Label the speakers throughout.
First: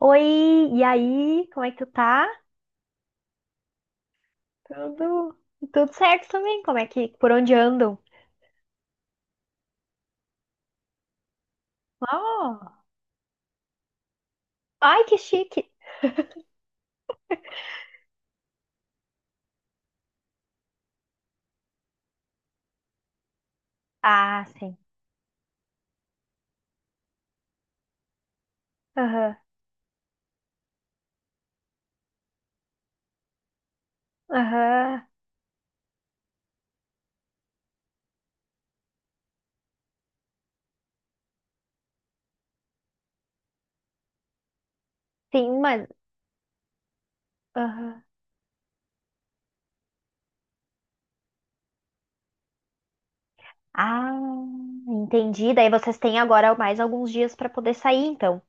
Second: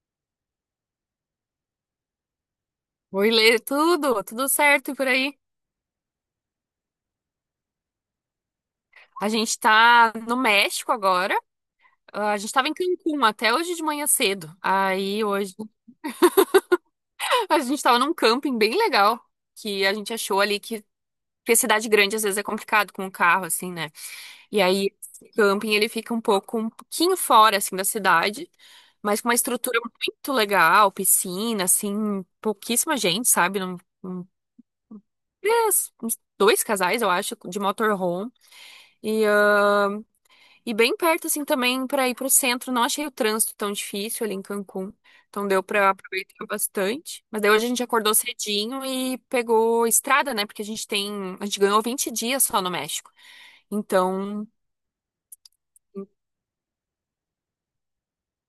Speaker 1: Oi, e aí? Como é que tu tá?
Speaker 2: Oi, Lê, tudo certo por aí?
Speaker 1: Tudo, tudo certo também? Como é que, por onde andam?
Speaker 2: A gente tá no México agora. Ah, a gente tava em
Speaker 1: Oh,
Speaker 2: Cancún até hoje de manhã cedo.
Speaker 1: ai, que
Speaker 2: Aí hoje
Speaker 1: chique!
Speaker 2: a gente tava num camping bem legal que a gente achou ali que porque cidade grande às vezes é complicado com o carro assim, né?
Speaker 1: Ah,
Speaker 2: E
Speaker 1: sim.
Speaker 2: aí esse camping ele fica um pouco um pouquinho fora assim da cidade, mas com uma
Speaker 1: Aham,
Speaker 2: estrutura muito legal, piscina, assim, pouquíssima gente, sabe? Num-
Speaker 1: aham.
Speaker 2: Uns dois casais, eu acho, de motorhome. E ah, E bem perto, assim, também para ir para o centro. Não achei o trânsito tão difícil ali em Cancún. Então
Speaker 1: Sim,
Speaker 2: deu
Speaker 1: mas.
Speaker 2: para aproveitar bastante. Mas daí hoje a gente
Speaker 1: Aham.
Speaker 2: acordou cedinho e pegou estrada, né? Porque a gente tem. A gente ganhou 20 dias só no México.
Speaker 1: Ah,
Speaker 2: Então,
Speaker 1: entendi. Daí vocês têm agora mais alguns dias pra poder sair, então.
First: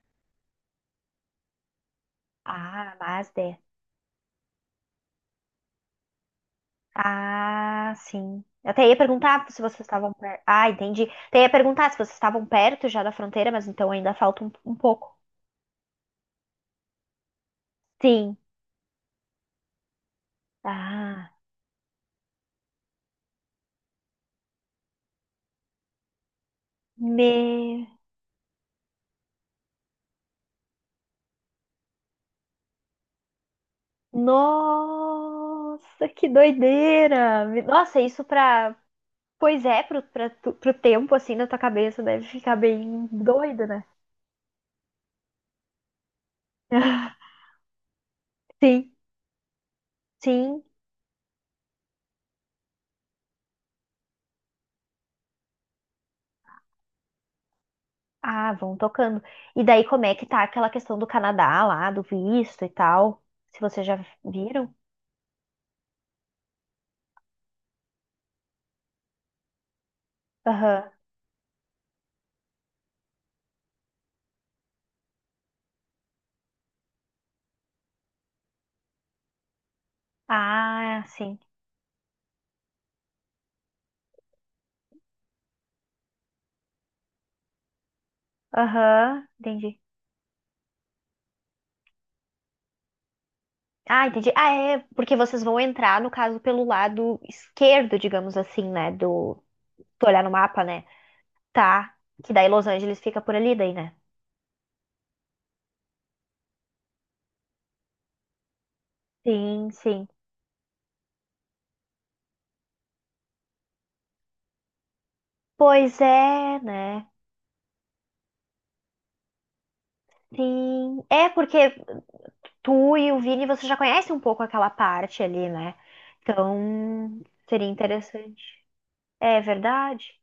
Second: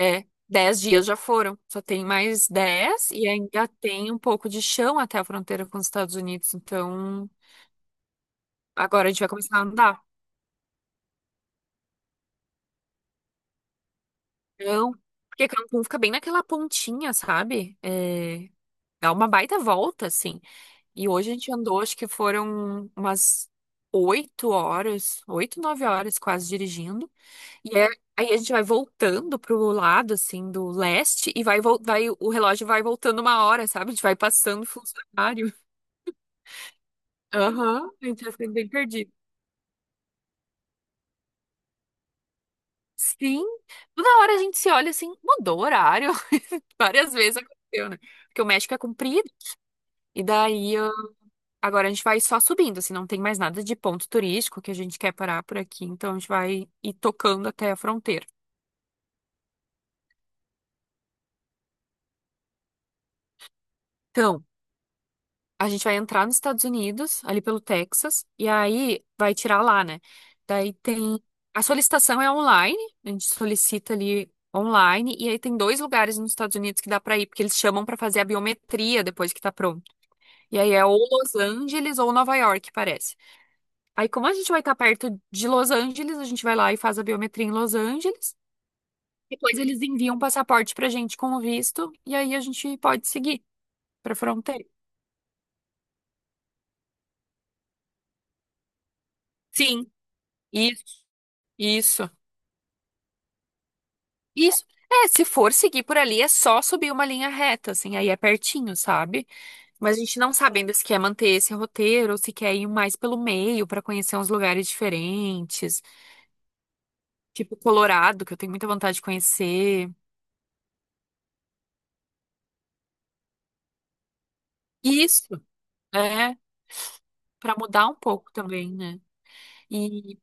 Speaker 2: é. 10 dias já foram. Só tem mais
Speaker 1: Ah,
Speaker 2: 10 e
Speaker 1: mas é.
Speaker 2: ainda tem um pouco de chão até a fronteira com os Estados Unidos. Então,
Speaker 1: Ah, sim. Eu até ia
Speaker 2: agora a gente vai
Speaker 1: perguntar
Speaker 2: começar
Speaker 1: se
Speaker 2: a
Speaker 1: vocês
Speaker 2: andar.
Speaker 1: estavam perto. Ah, entendi. Até ia perguntar se vocês estavam perto já da fronteira, mas então ainda falta um
Speaker 2: Então,
Speaker 1: pouco.
Speaker 2: porque Cancún fica bem naquela pontinha, sabe?
Speaker 1: Sim.
Speaker 2: É, dá uma baita volta, assim. E hoje
Speaker 1: Ah,
Speaker 2: a gente andou, acho que foram umas 8 horas, 8, 9 horas quase dirigindo. E
Speaker 1: meu.
Speaker 2: é- Aí a gente vai voltando pro lado, assim, do leste, e vai, o relógio vai voltando 1 hora, sabe? A gente vai passando funcionário.
Speaker 1: Nossa, que doideira!
Speaker 2: Aham,
Speaker 1: Me- Nossa,
Speaker 2: a gente
Speaker 1: isso
Speaker 2: vai ficando bem
Speaker 1: pra.
Speaker 2: perdido.
Speaker 1: Pois é, pro tempo, assim, da tua cabeça deve ficar bem
Speaker 2: Sim,
Speaker 1: doido, né?
Speaker 2: toda hora a gente se olha assim, mudou o horário. Várias vezes aconteceu, né? Porque o México é
Speaker 1: Sim,
Speaker 2: comprido, e
Speaker 1: sim.
Speaker 2: daí. Agora a gente vai só subindo, assim, não tem mais nada de ponto turístico que a gente quer parar por aqui, então a gente vai ir tocando até a fronteira.
Speaker 1: Ah, vão tocando. E daí, como é que tá aquela questão do Canadá lá, do visto e tal? Se vocês já
Speaker 2: Então,
Speaker 1: viram?
Speaker 2: a gente vai entrar nos Estados Unidos, ali pelo Texas, e aí vai tirar lá, né? Daí
Speaker 1: Aham.
Speaker 2: tem. A solicitação é online, a gente solicita ali online, e aí tem dois lugares nos Estados Unidos que dá pra ir, porque eles chamam pra fazer a biometria depois que tá pronto. E aí é ou
Speaker 1: Ah,
Speaker 2: Los
Speaker 1: sim.
Speaker 2: Angeles ou Nova York, parece. Aí, como a gente vai estar perto de Los Angeles, a gente vai lá e faz a biometria em Los Angeles.
Speaker 1: Aham,
Speaker 2: Depois
Speaker 1: entendi.
Speaker 2: eles enviam o passaporte pra gente com o visto e aí a gente pode seguir
Speaker 1: Ah,
Speaker 2: pra
Speaker 1: entendi. Ah,
Speaker 2: fronteira.
Speaker 1: é, porque vocês vão entrar, no caso, pelo lado esquerdo, digamos assim, né? Do. Se
Speaker 2: Sim,
Speaker 1: tu olhar no mapa, né?
Speaker 2: isso,
Speaker 1: Tá.
Speaker 2: isso,
Speaker 1: Que daí Los Angeles fica por ali, daí, né?
Speaker 2: isso. É, se for seguir por ali, é só subir uma linha reta, assim, aí é pertinho, sabe?
Speaker 1: Sim,
Speaker 2: Mas a
Speaker 1: sim.
Speaker 2: gente não sabe ainda se quer manter esse roteiro ou se quer ir mais pelo meio pra conhecer uns lugares diferentes,
Speaker 1: Pois é, né?
Speaker 2: tipo Colorado, que eu tenho muita vontade de conhecer.
Speaker 1: Sim. É porque tu e o Vini, você já conhece um pouco aquela parte
Speaker 2: Isso,
Speaker 1: ali, né?
Speaker 2: é,
Speaker 1: Então,
Speaker 2: pra
Speaker 1: seria
Speaker 2: mudar um pouco
Speaker 1: interessante.
Speaker 2: também, né?
Speaker 1: É verdade?
Speaker 2: E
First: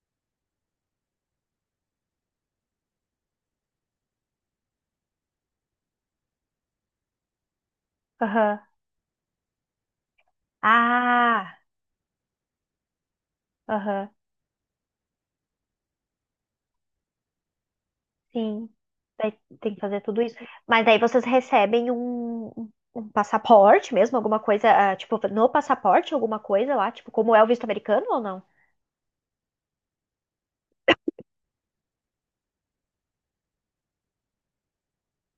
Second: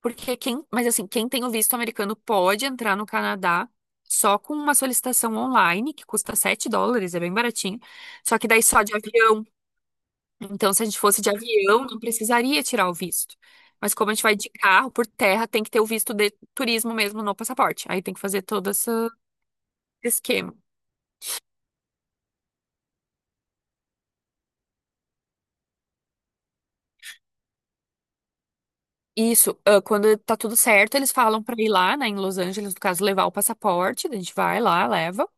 Speaker 2: porque quem, mas assim, quem tem o visto americano pode entrar no Canadá só com uma solicitação online, que custa US$ 7, é bem baratinho. Só que
Speaker 1: Aham.
Speaker 2: daí só de avião. Então, se a gente fosse de
Speaker 1: Ah,
Speaker 2: avião, não precisaria tirar o visto. Mas
Speaker 1: aham.
Speaker 2: como a gente vai de carro por terra, tem que ter o visto de turismo mesmo no passaporte. Aí tem que fazer
Speaker 1: Sim.
Speaker 2: todo esse
Speaker 1: Daí tem que fazer tudo isso.
Speaker 2: esquema.
Speaker 1: Mas daí vocês recebem um passaporte mesmo, alguma coisa, ah, tipo, no passaporte, alguma coisa lá, tipo, como é o visto americano ou não?
Speaker 2: Isso, ah, quando tá tudo certo, eles falam pra ir lá, né, em Los Angeles, no caso, levar o passaporte, a gente vai lá, leva.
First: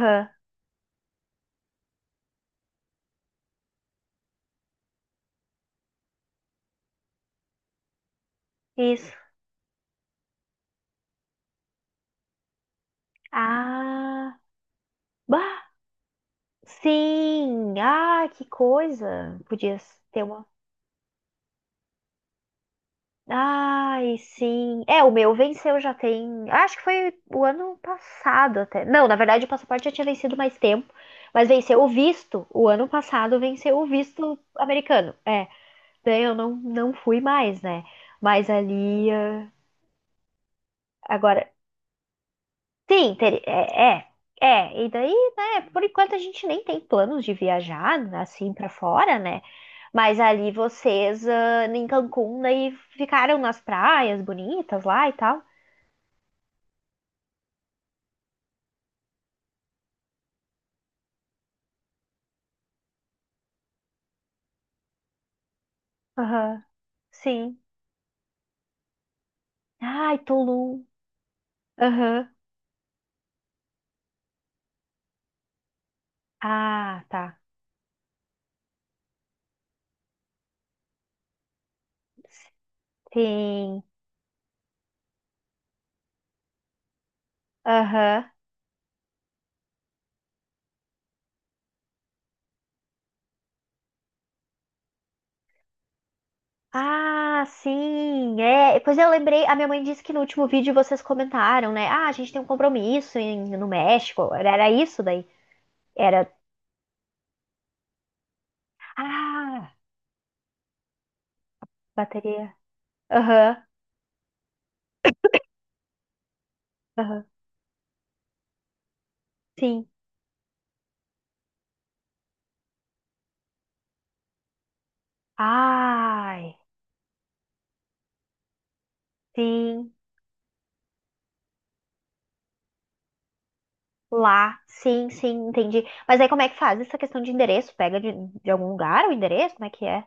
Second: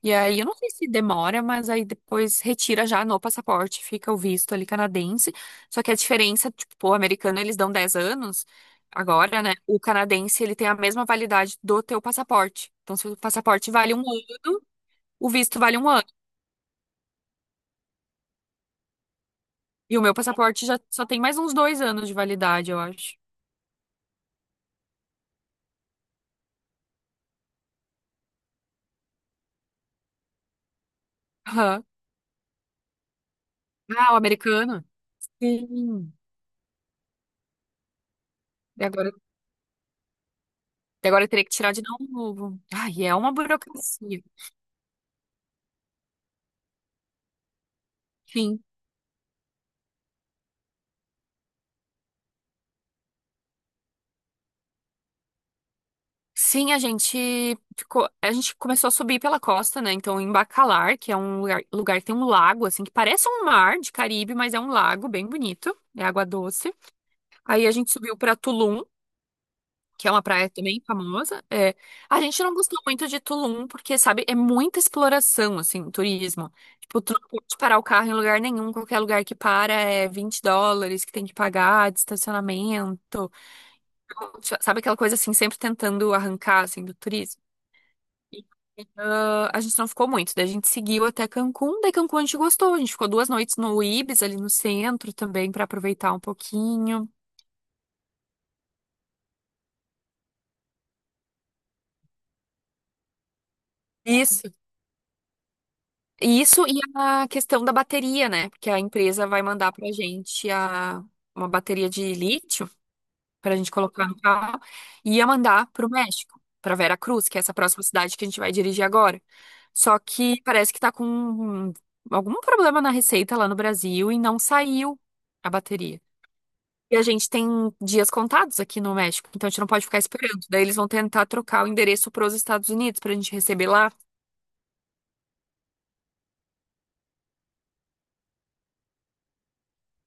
Speaker 2: E aí, eu não sei se demora, mas aí depois retira já no passaporte, fica o visto ali canadense. Só que a diferença, tipo, o americano eles dão 10 anos
Speaker 1: Isso.
Speaker 2: agora, né? O canadense ele tem a mesma validade do teu passaporte. Então, se o passaporte vale um
Speaker 1: Ah.
Speaker 2: ano, o visto
Speaker 1: Bah,
Speaker 2: vale 1 ano.
Speaker 1: sim! Ah, que coisa! Podia
Speaker 2: E o meu
Speaker 1: ter uma.
Speaker 2: passaporte já só tem mais uns 2 anos de validade, eu acho.
Speaker 1: Ai, sim. É, o meu venceu já tem. Acho que foi o ano passado até. Não, na verdade o passaporte já tinha vencido mais tempo, mas venceu
Speaker 2: Aham.
Speaker 1: o visto. O ano passado venceu o
Speaker 2: Ah, o
Speaker 1: visto
Speaker 2: americano?
Speaker 1: americano. É,
Speaker 2: Sim.
Speaker 1: daí eu não fui mais, né? Mas
Speaker 2: E
Speaker 1: ali.
Speaker 2: agora, e agora eu teria que
Speaker 1: Agora.
Speaker 2: tirar de novo. Ai,
Speaker 1: Sim,
Speaker 2: é uma
Speaker 1: ter... é, é.
Speaker 2: burocracia.
Speaker 1: É, e daí, né, por enquanto a gente nem tem planos de viajar assim
Speaker 2: Sim.
Speaker 1: pra fora, né? Mas ali vocês, ah, em Cancún, daí ficaram nas praias bonitas lá e tal.
Speaker 2: Sim, a gente ficou, a gente começou a subir pela costa, né? Então, em Bacalar, que é um lugar, lugar que tem um lago, assim, que parece um mar de Caribe, mas é um lago bem bonito, é água
Speaker 1: Aham,
Speaker 2: doce.
Speaker 1: sim.
Speaker 2: Aí a gente subiu pra Tulum, que é
Speaker 1: Ai,
Speaker 2: uma praia também
Speaker 1: Tulum.
Speaker 2: famosa. É, a
Speaker 1: Aham,
Speaker 2: gente não gostou muito de Tulum, porque, sabe, é muita exploração, assim, turismo. Tipo,
Speaker 1: Ah,
Speaker 2: tu não
Speaker 1: tá.
Speaker 2: pode parar o carro em lugar nenhum, qualquer lugar que para é US$ 20 que tem que pagar de estacionamento. Então,
Speaker 1: Sim.
Speaker 2: sabe aquela coisa assim, sempre tentando arrancar, assim, do turismo?
Speaker 1: Aham.
Speaker 2: E, ah, a gente não ficou muito, daí a gente seguiu até Cancún, daí Cancún a gente gostou, a gente ficou 2 noites no Ibis, ali no centro também, para aproveitar um pouquinho.
Speaker 1: Ah, sim. É, pois eu lembrei, a minha mãe disse que no último vídeo vocês comentaram, né? Ah, a gente tem um compromisso em- no México.
Speaker 2: Isso.
Speaker 1: Era, era isso daí? Era.
Speaker 2: Isso e a questão da bateria, né? Porque a empresa vai mandar
Speaker 1: Ah,
Speaker 2: pra gente a, uma bateria de
Speaker 1: bateria.
Speaker 2: lítio pra
Speaker 1: Aham,
Speaker 2: gente colocar no carro e ia mandar pro México, pra
Speaker 1: aham.
Speaker 2: Veracruz, que é essa próxima cidade que a gente vai dirigir agora.
Speaker 1: Sim.
Speaker 2: Só que parece que tá com algum problema na receita lá no Brasil e não saiu a bateria.
Speaker 1: Ai,
Speaker 2: E a gente tem dias contados aqui no México, então a gente não pode
Speaker 1: sim.
Speaker 2: ficar esperando. Daí eles vão tentar trocar o endereço para os Estados Unidos para a gente receber lá.
Speaker 1: Lá, sim, sim, entendi. Mas aí como é que faz essa questão de endereço? Pega de algum lugar o endereço? Como é que é?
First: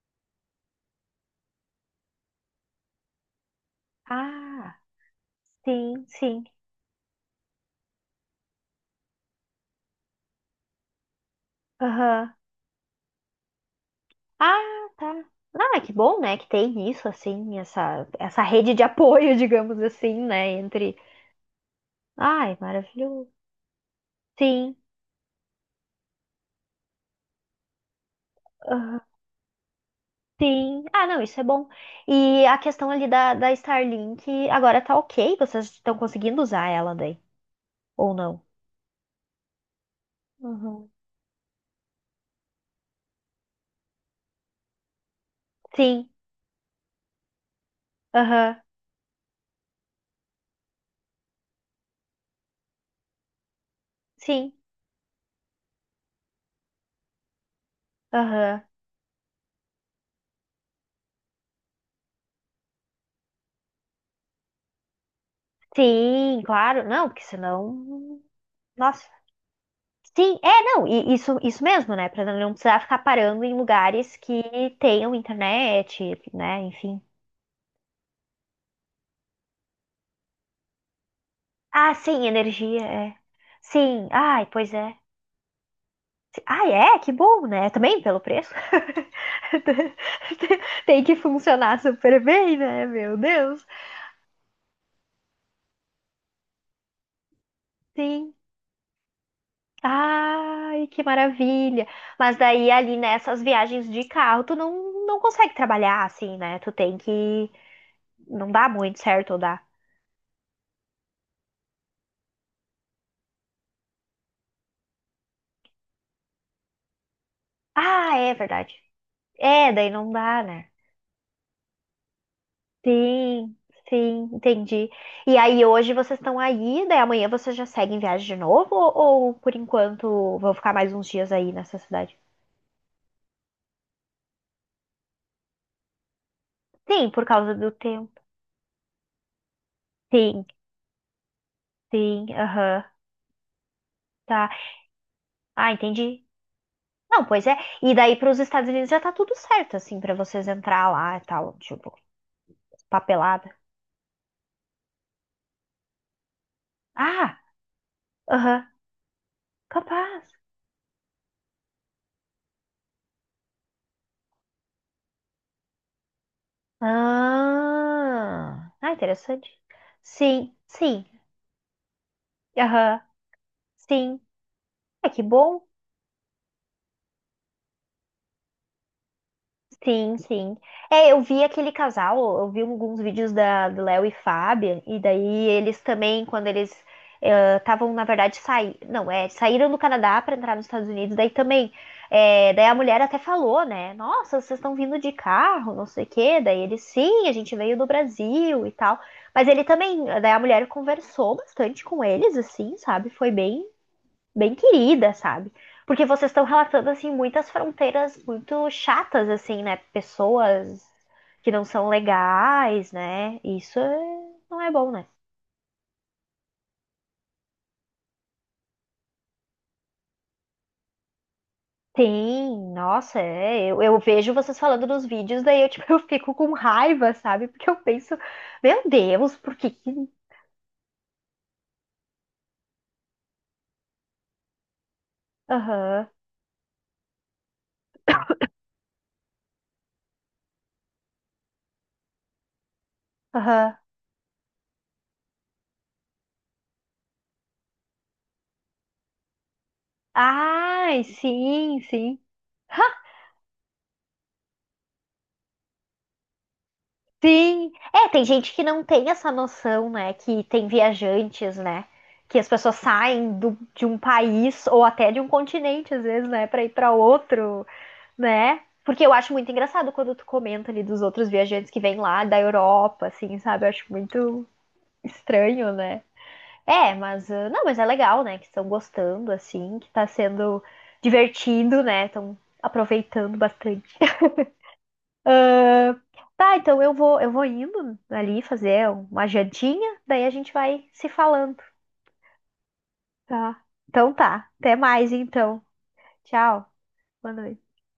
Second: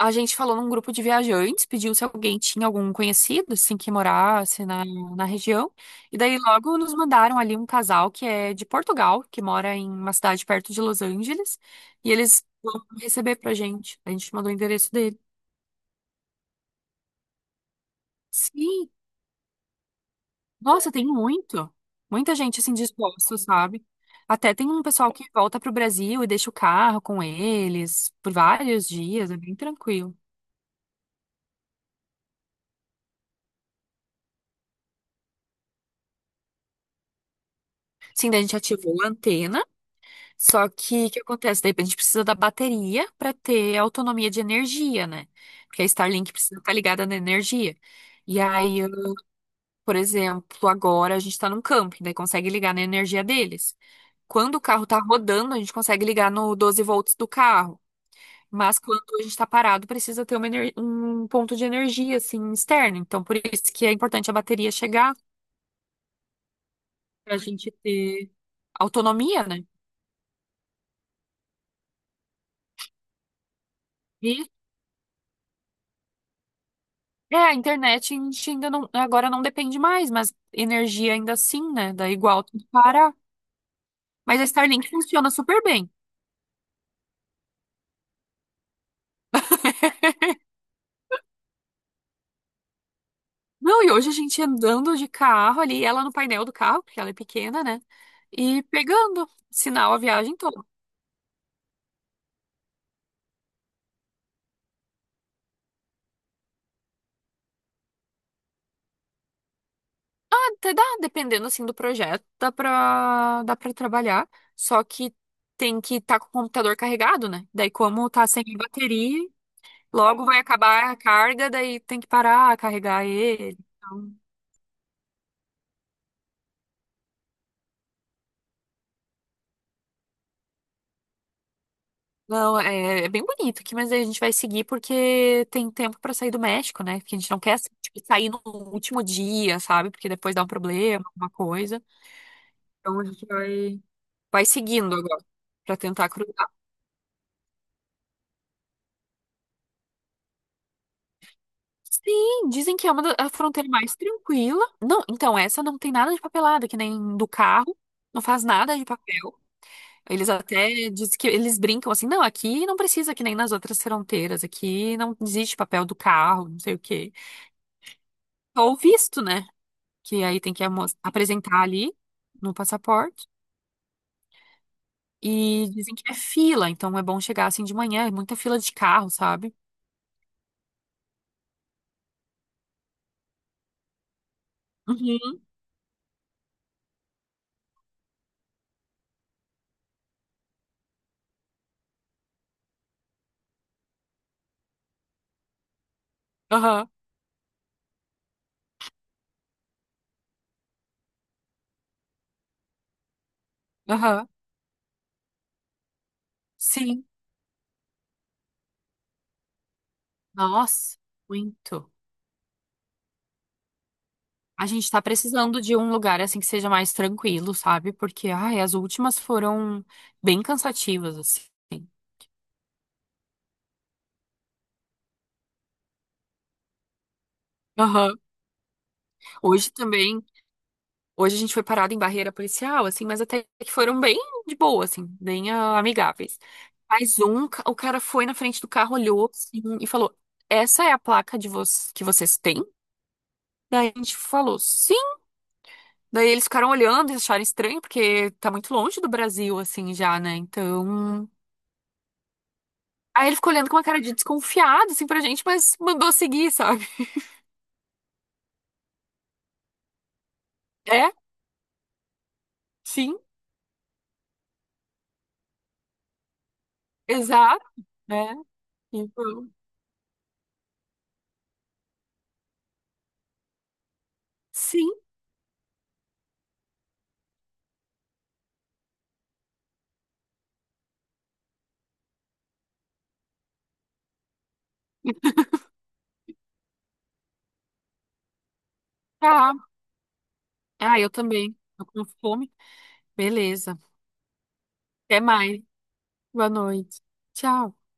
Speaker 2: A gente falou num grupo de viajantes, pediu se alguém tinha algum conhecido, assim, que morasse
Speaker 1: Ah,
Speaker 2: na, na região.
Speaker 1: sim,
Speaker 2: E daí
Speaker 1: sim.
Speaker 2: logo nos mandaram ali um casal que é de Portugal, que mora em uma cidade perto de Los Angeles, e
Speaker 1: Aham.
Speaker 2: eles vão receber pra gente. A gente mandou o
Speaker 1: Ah,
Speaker 2: endereço
Speaker 1: tá.
Speaker 2: dele.
Speaker 1: Não, é que bom, né, que tem isso, assim, essa rede de
Speaker 2: Sim,
Speaker 1: apoio, digamos assim, né,
Speaker 2: nossa,
Speaker 1: entre...
Speaker 2: tem muito. Muita
Speaker 1: Ai,
Speaker 2: gente assim
Speaker 1: maravilhoso.
Speaker 2: disposta, sabe? Até tem
Speaker 1: Sim,
Speaker 2: um pessoal que volta pro Brasil e deixa o carro com eles por vários
Speaker 1: aham,
Speaker 2: dias, é bem tranquilo.
Speaker 1: sim. Ah, não, isso é bom. E a questão ali da Starlink, agora tá ok? Vocês estão conseguindo usar ela daí? Ou
Speaker 2: Sim, daí
Speaker 1: não?
Speaker 2: a gente ativou a antena, só
Speaker 1: Uhum.
Speaker 2: que o que acontece? Daí a gente precisa da bateria para ter autonomia de energia, né? Porque a
Speaker 1: Sim,
Speaker 2: Starlink precisa estar ligada na energia. E
Speaker 1: aham,
Speaker 2: aí, eu, por exemplo, agora a gente está num camping, daí consegue ligar na energia deles.
Speaker 1: sim,
Speaker 2: Quando o carro tá rodando, a gente consegue ligar no 12 V do carro.
Speaker 1: aham.
Speaker 2: Mas quando a gente está parado, precisa ter um ponto de energia assim externo. Então, por isso que é importante a bateria chegar
Speaker 1: Sim, claro, não, porque
Speaker 2: para a gente
Speaker 1: senão.
Speaker 2: ter
Speaker 1: Nossa.
Speaker 2: autonomia, né?
Speaker 1: Sim, é, não, e isso mesmo, né? Pra não precisar ficar parando em lugares que
Speaker 2: E
Speaker 1: tenham internet, né? Enfim.
Speaker 2: É, a internet a gente ainda não, agora não depende mais, mas energia ainda assim, né?
Speaker 1: Ah,
Speaker 2: Dá
Speaker 1: sim,
Speaker 2: igual tem que
Speaker 1: energia,
Speaker 2: parar.
Speaker 1: é. Sim,
Speaker 2: Mas
Speaker 1: ai,
Speaker 2: a
Speaker 1: pois
Speaker 2: Starlink
Speaker 1: é.
Speaker 2: funciona super bem.
Speaker 1: Ai, é, que bom, né? Também pelo preço. Tem que funcionar super bem, né? Meu Deus.
Speaker 2: Não, e hoje a gente andando de carro ali, ela no painel do carro, porque ela é pequena, né?
Speaker 1: Sim.
Speaker 2: E pegando sinal a viagem toda.
Speaker 1: Ai, que maravilha! Mas daí ali nessas viagens de carro, tu não consegue trabalhar assim, né? Tu tem que. Não dá muito certo, ou dá?
Speaker 2: Até dá, dependendo assim do projeto, dá pra trabalhar, só que tem que estar com o computador carregado, né? Daí, como
Speaker 1: Ah,
Speaker 2: tá
Speaker 1: é
Speaker 2: sem
Speaker 1: verdade.
Speaker 2: bateria,
Speaker 1: É, daí não
Speaker 2: logo vai
Speaker 1: dá, né?
Speaker 2: acabar a carga, daí tem que parar, carregar
Speaker 1: Sim,
Speaker 2: ele. Então,
Speaker 1: sim, entendi. E aí hoje vocês estão aí, daí amanhã vocês já seguem viagem de novo? Ou por enquanto vão ficar mais uns dias aí nessa cidade?
Speaker 2: não, é, é bem bonito aqui, mas aí a gente vai seguir porque tem tempo pra sair do México, né?
Speaker 1: Sim,
Speaker 2: Porque a
Speaker 1: por
Speaker 2: gente não
Speaker 1: causa
Speaker 2: quer assim,
Speaker 1: do
Speaker 2: tipo,
Speaker 1: tempo.
Speaker 2: sair no último dia, sabe? Porque depois dá
Speaker 1: Sim,
Speaker 2: um problema, alguma coisa.
Speaker 1: sim, aham,
Speaker 2: Então a gente vai, vai
Speaker 1: tá.
Speaker 2: seguindo agora
Speaker 1: Ah,
Speaker 2: pra tentar
Speaker 1: entendi.
Speaker 2: cruzar.
Speaker 1: Não, pois é. E daí para os Estados Unidos já tá tudo certo, assim, para vocês entrar lá e tal, tipo,
Speaker 2: Sim, dizem que é uma da, a
Speaker 1: papelada.
Speaker 2: fronteira mais tranquila. Não, então essa não tem nada de papelada, que nem do
Speaker 1: Ah,
Speaker 2: carro, não faz
Speaker 1: aham,
Speaker 2: nada de papel. Eles
Speaker 1: capaz.
Speaker 2: até dizem que eles brincam assim, não, aqui não precisa que nem nas outras fronteiras, aqui não existe papel do carro, não sei o quê.
Speaker 1: Ah,
Speaker 2: Ou
Speaker 1: ah,
Speaker 2: visto, né?
Speaker 1: interessante.
Speaker 2: Que aí tem
Speaker 1: Sim,
Speaker 2: que
Speaker 1: sim,
Speaker 2: apresentar ali no
Speaker 1: aham,
Speaker 2: passaporte.
Speaker 1: sim. É que bom.
Speaker 2: E dizem que é fila, então é bom chegar assim de manhã, é muita fila de carro, sabe?
Speaker 1: Sim, sim. É, eu, vi aquele casal, eu vi alguns vídeos da, do Léo e Fábio, e
Speaker 2: Uhum.
Speaker 1: daí eles também, quando eles estavam, na verdade, saí, não, é, saíram do Canadá para entrar nos Estados Unidos, daí também, é, daí a mulher até falou, né? Nossa, vocês estão vindo de carro, não sei o quê. Daí ele,
Speaker 2: Aham,
Speaker 1: sim, a gente veio do Brasil e tal. Mas ele também, daí a mulher conversou bastante com eles, assim, sabe? Foi bem
Speaker 2: aham.
Speaker 1: bem querida, sabe? Porque vocês estão relatando,
Speaker 2: Sim.
Speaker 1: assim, muitas fronteiras muito chatas, assim, né? Pessoas
Speaker 2: Nossa,
Speaker 1: que não são
Speaker 2: muito.
Speaker 1: legais, né? Isso é- não
Speaker 2: A
Speaker 1: é bom,
Speaker 2: gente tá
Speaker 1: né?
Speaker 2: precisando de um lugar assim que seja mais tranquilo, sabe? Porque, ai, as últimas foram bem cansativas, assim.
Speaker 1: Tem, nossa, é, eu vejo vocês falando nos vídeos, daí eu, tipo, eu fico com raiva, sabe? Porque eu penso,
Speaker 2: Aham.
Speaker 1: meu Deus, por que
Speaker 2: Hoje
Speaker 1: que...
Speaker 2: também, hoje a gente foi parado em barreira policial, assim, mas até que foram bem de boa, assim, bem ah,
Speaker 1: Aham,
Speaker 2: amigáveis. Mas um, o cara foi na frente do carro, olhou assim, e falou: Essa é a placa de vo que vocês têm?
Speaker 1: aham.
Speaker 2: Daí a gente falou, sim. Daí eles ficaram olhando e acharam estranho, porque tá muito longe do Brasil, assim, já, né?
Speaker 1: Ai,
Speaker 2: Então.
Speaker 1: sim, sim.
Speaker 2: Aí ele ficou olhando com uma cara de desconfiado, assim, pra gente, mas mandou seguir, sabe?
Speaker 1: Sim, é, tem gente que não tem essa noção, né? Que tem
Speaker 2: É,
Speaker 1: viajantes, né? Que as pessoas
Speaker 2: sim,
Speaker 1: saem do- de um país ou até de um continente, às vezes, né? Pra ir pra
Speaker 2: exato,
Speaker 1: outro,
Speaker 2: né?
Speaker 1: né? Porque eu acho muito
Speaker 2: Então,
Speaker 1: engraçado quando tu comenta ali dos outros viajantes que vêm lá da Europa, assim, sabe? Eu acho muito
Speaker 2: sim,
Speaker 1: estranho, né? É, mas ah, não, mas é legal, né? Que estão gostando, assim, que tá sendo divertido, né? Estão aproveitando bastante. Ah, tá, então eu vou indo ali fazer uma
Speaker 2: tá.
Speaker 1: jantinha, daí a gente vai
Speaker 2: Ah,
Speaker 1: se
Speaker 2: eu também.
Speaker 1: falando,
Speaker 2: Tô com fome.
Speaker 1: tá?
Speaker 2: Beleza.
Speaker 1: Então tá, até mais
Speaker 2: Até mais.
Speaker 1: então.
Speaker 2: Boa
Speaker 1: Tchau,
Speaker 2: noite.
Speaker 1: boa noite.
Speaker 2: Tchau.